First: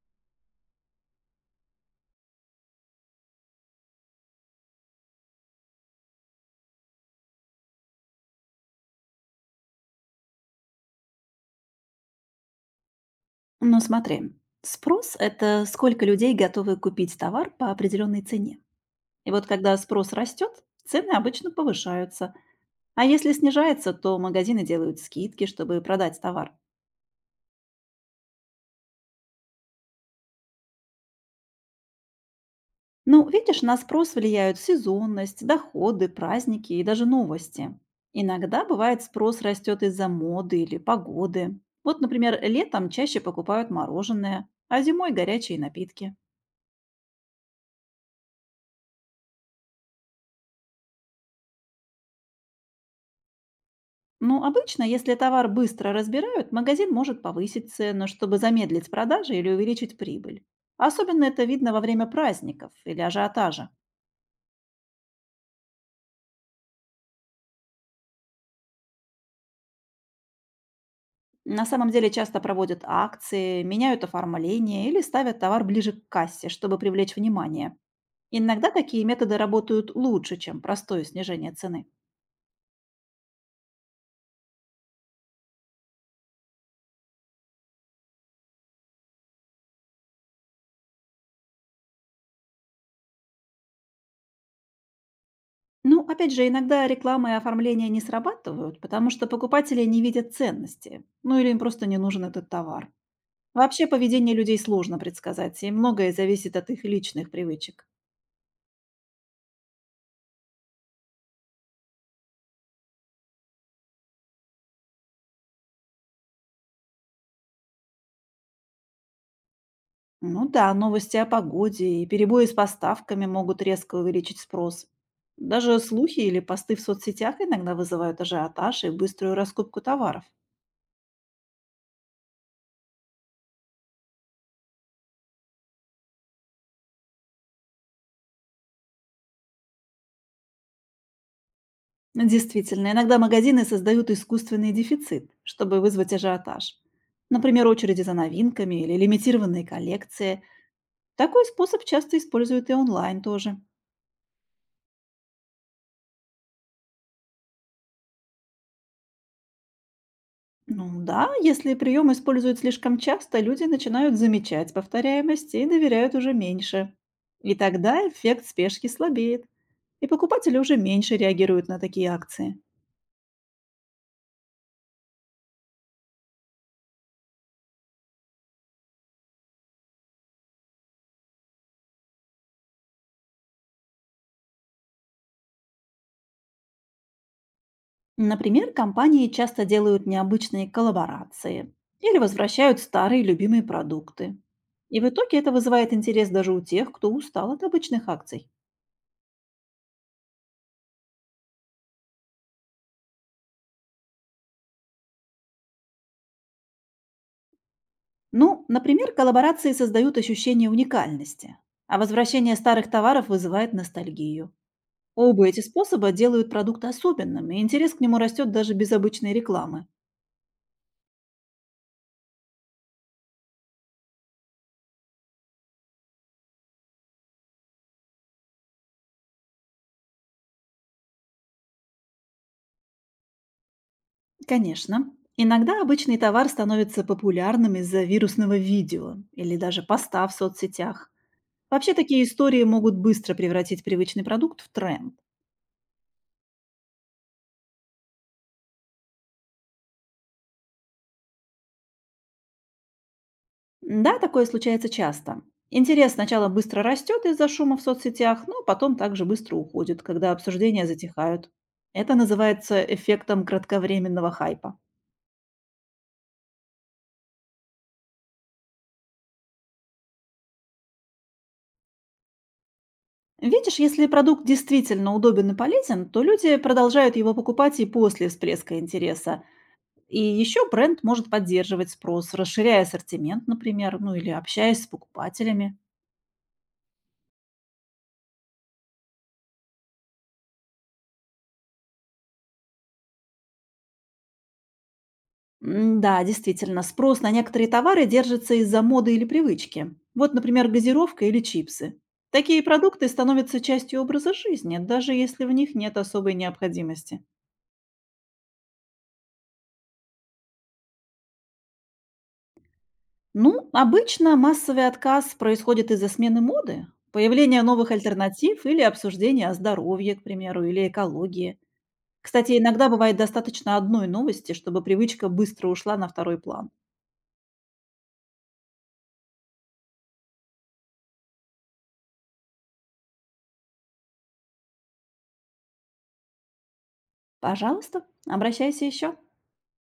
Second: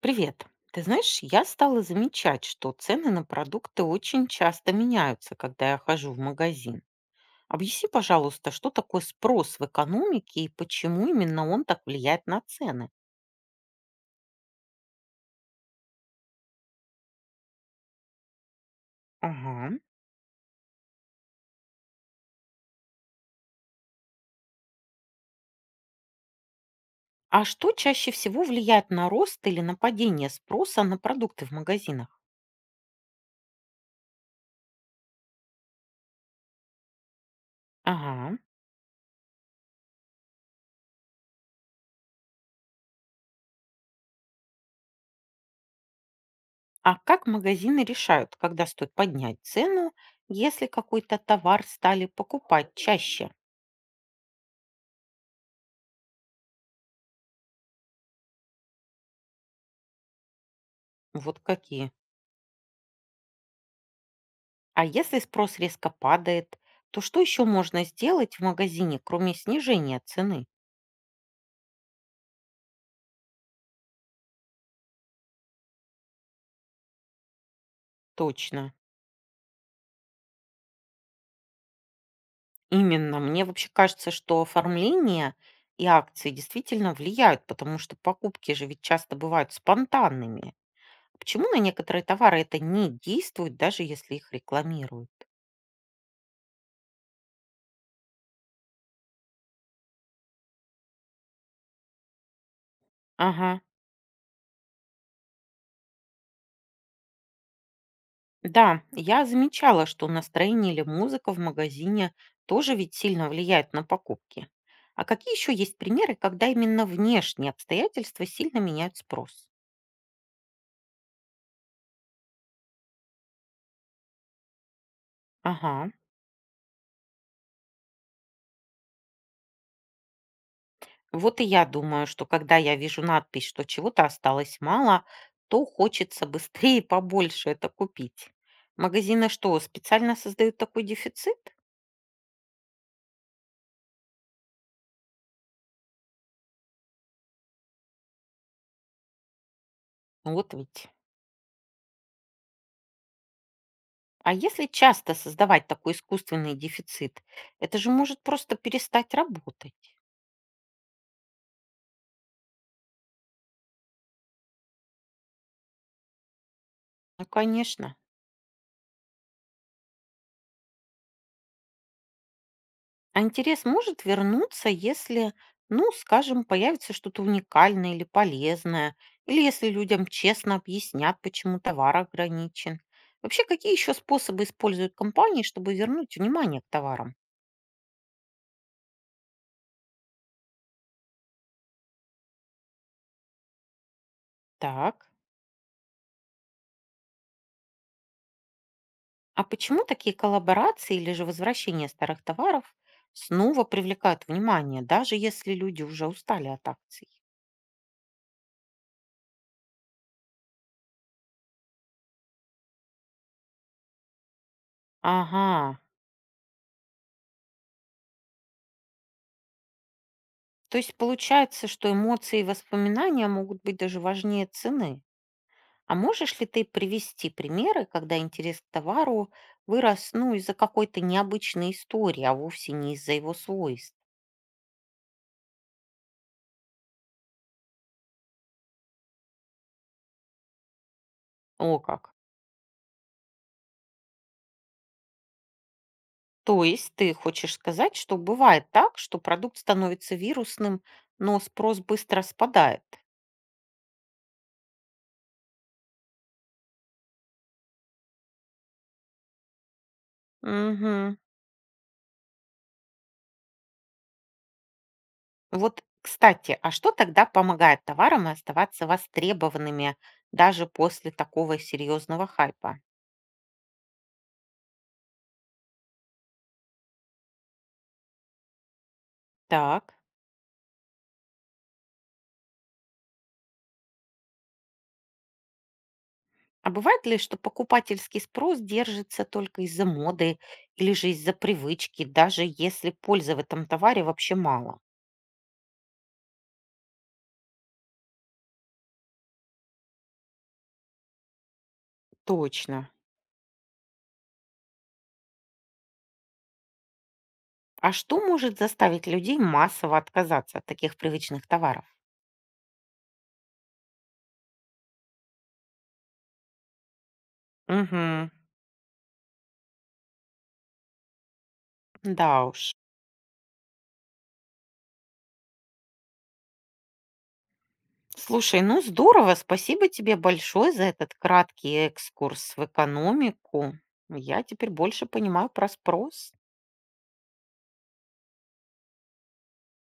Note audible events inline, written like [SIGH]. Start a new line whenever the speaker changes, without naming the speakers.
Привет. Ты знаешь, я стала замечать, что цены на продукты очень часто меняются, когда я хожу в магазин. Объясни, пожалуйста, что такое спрос в экономике и почему именно он так влияет на цены?
Ну смотри, спрос– это сколько людей готовы купить товар по определенной цене. И вот
Ага.
когда спрос растет, цены обычно повышаются. А если снижается, то магазины делают скидки, чтобы продать товар.
А что чаще всего влияет на рост или на падение спроса на продукты в магазинах?
Ну, видишь, на спрос влияют сезонность, доходы, праздники и даже новости.
Ага.
Иногда бывает спрос растет из-за моды или погоды. Вот, например, летом чаще покупают мороженое, а зимой горячие напитки.
А как магазины решают, когда стоит поднять цену, если какой-то товар стали покупать чаще?
Ну, обычно, если товар быстро разбирают, магазин может повысить цену, чтобы замедлить продажи или увеличить прибыль. Особенно
Вот
это видно во
какие.
время праздников или ажиотажа.
А если спрос резко падает, то что еще можно сделать в магазине, кроме снижения цены?
На самом деле часто проводят акции, меняют оформление или ставят товар ближе к кассе, чтобы привлечь внимание. Иногда
Точно.
такие методы работают лучше, чем простое снижение цены.
Именно. Мне вообще кажется, что оформление и акции действительно влияют, потому что покупки же ведь часто бывают спонтанными. Почему на некоторые товары это не действует, даже если их рекламируют?
Ну, опять же, иногда реклама и оформление не срабатывают, потому что покупатели не видят ценности, ну или им просто не нужен этот товар.
Ага.
Вообще поведение людей сложно предсказать, и многое зависит от их личных привычек.
Да, я замечала, что настроение или музыка в магазине тоже ведь сильно влияет на покупки. А какие еще есть примеры, когда именно внешние обстоятельства сильно меняют спрос?
Ну да, новости о погоде и перебои с поставками могут резко увеличить спрос. Даже
Ага.
слухи или посты в соцсетях иногда вызывают ажиотаж и быструю раскупку товаров.
Вот и я думаю, что когда я вижу надпись, что чего-то осталось мало, то хочется быстрее [LAUGHS] и побольше это купить. Магазины что, специально создают такой дефицит?
Действительно, иногда магазины создают искусственный дефицит, чтобы вызвать ажиотаж. Например, очереди за новинками или лимитированные коллекции.
Вот ведь.
Такой способ часто используют и онлайн тоже.
А если часто создавать такой искусственный дефицит, это же может просто перестать работать.
Ну да, если прием используют слишком часто, люди начинают замечать повторяемость и доверяют уже меньше.
Ну,
И
конечно.
тогда эффект спешки слабеет, и покупатели уже меньше реагируют на такие акции.
А интерес может вернуться, если, ну, скажем, появится что-то уникальное или полезное, или если людям честно объяснят, почему товар ограничен. Вообще, какие еще способы используют компании, чтобы вернуть внимание к товарам?
Например, компании часто делают необычные коллаборации или возвращают старые любимые продукты. И
Так.
в итоге это вызывает интерес даже у тех, кто устал от обычных акций.
А почему такие коллаборации или же возвращение старых товаров снова привлекают внимание, даже если люди уже устали от акций?
Ну, например, коллаборации создают ощущение уникальности, а возвращение старых товаров вызывает ностальгию.
Ага.
Оба эти способа делают продукт особенным, и интерес к нему растет даже без обычной рекламы.
То есть получается, что эмоции и воспоминания могут быть даже важнее цены. А можешь ли ты привести примеры, когда интерес к товару вырос, ну, из-за какой-то необычной истории, а вовсе не из-за его свойств?
Конечно, иногда обычный товар становится популярным из-за вирусного видео или даже поста в соцсетях.
О
Вообще
как.
такие истории могут быстро превратить привычный продукт в тренд.
То есть ты хочешь сказать, что бывает так, что продукт становится вирусным, но спрос быстро спадает?
Да, такое случается часто. Интерес сначала быстро растет из-за шума в соцсетях, но потом также быстро уходит, когда обсуждения
Угу.
затихают. Это называется эффектом кратковременного хайпа.
Вот, кстати, а что тогда помогает товарам оставаться востребованными даже после такого серьезного хайпа?
Видишь, если продукт действительно удобен и полезен, то люди продолжают его покупать и после всплеска интереса.
Так.
И еще бренд может поддерживать спрос, расширяя ассортимент, например, ну или общаясь с покупателями.
А бывает ли, что покупательский спрос держится только из-за моды или же из-за привычки, даже если пользы в этом товаре вообще мало?
Да, действительно, спрос на некоторые товары держится из-за моды или привычки. Вот, например, газировка или чипсы. Такие
Точно.
продукты становятся частью образа жизни, даже если в них нет особой необходимости.
А что может заставить людей массово отказаться от таких привычных товаров?
Ну, обычно массовый отказ происходит из-за смены моды, появления новых
Угу,
альтернатив или обсуждения о здоровье, к примеру, или экологии.
да
Кстати,
уж.
иногда бывает достаточно одной новости, чтобы привычка быстро ушла на второй план.
Слушай, ну здорово, спасибо тебе большое за этот краткий экскурс в экономику. Я теперь больше понимаю про спрос.
Пожалуйста, обращайся еще.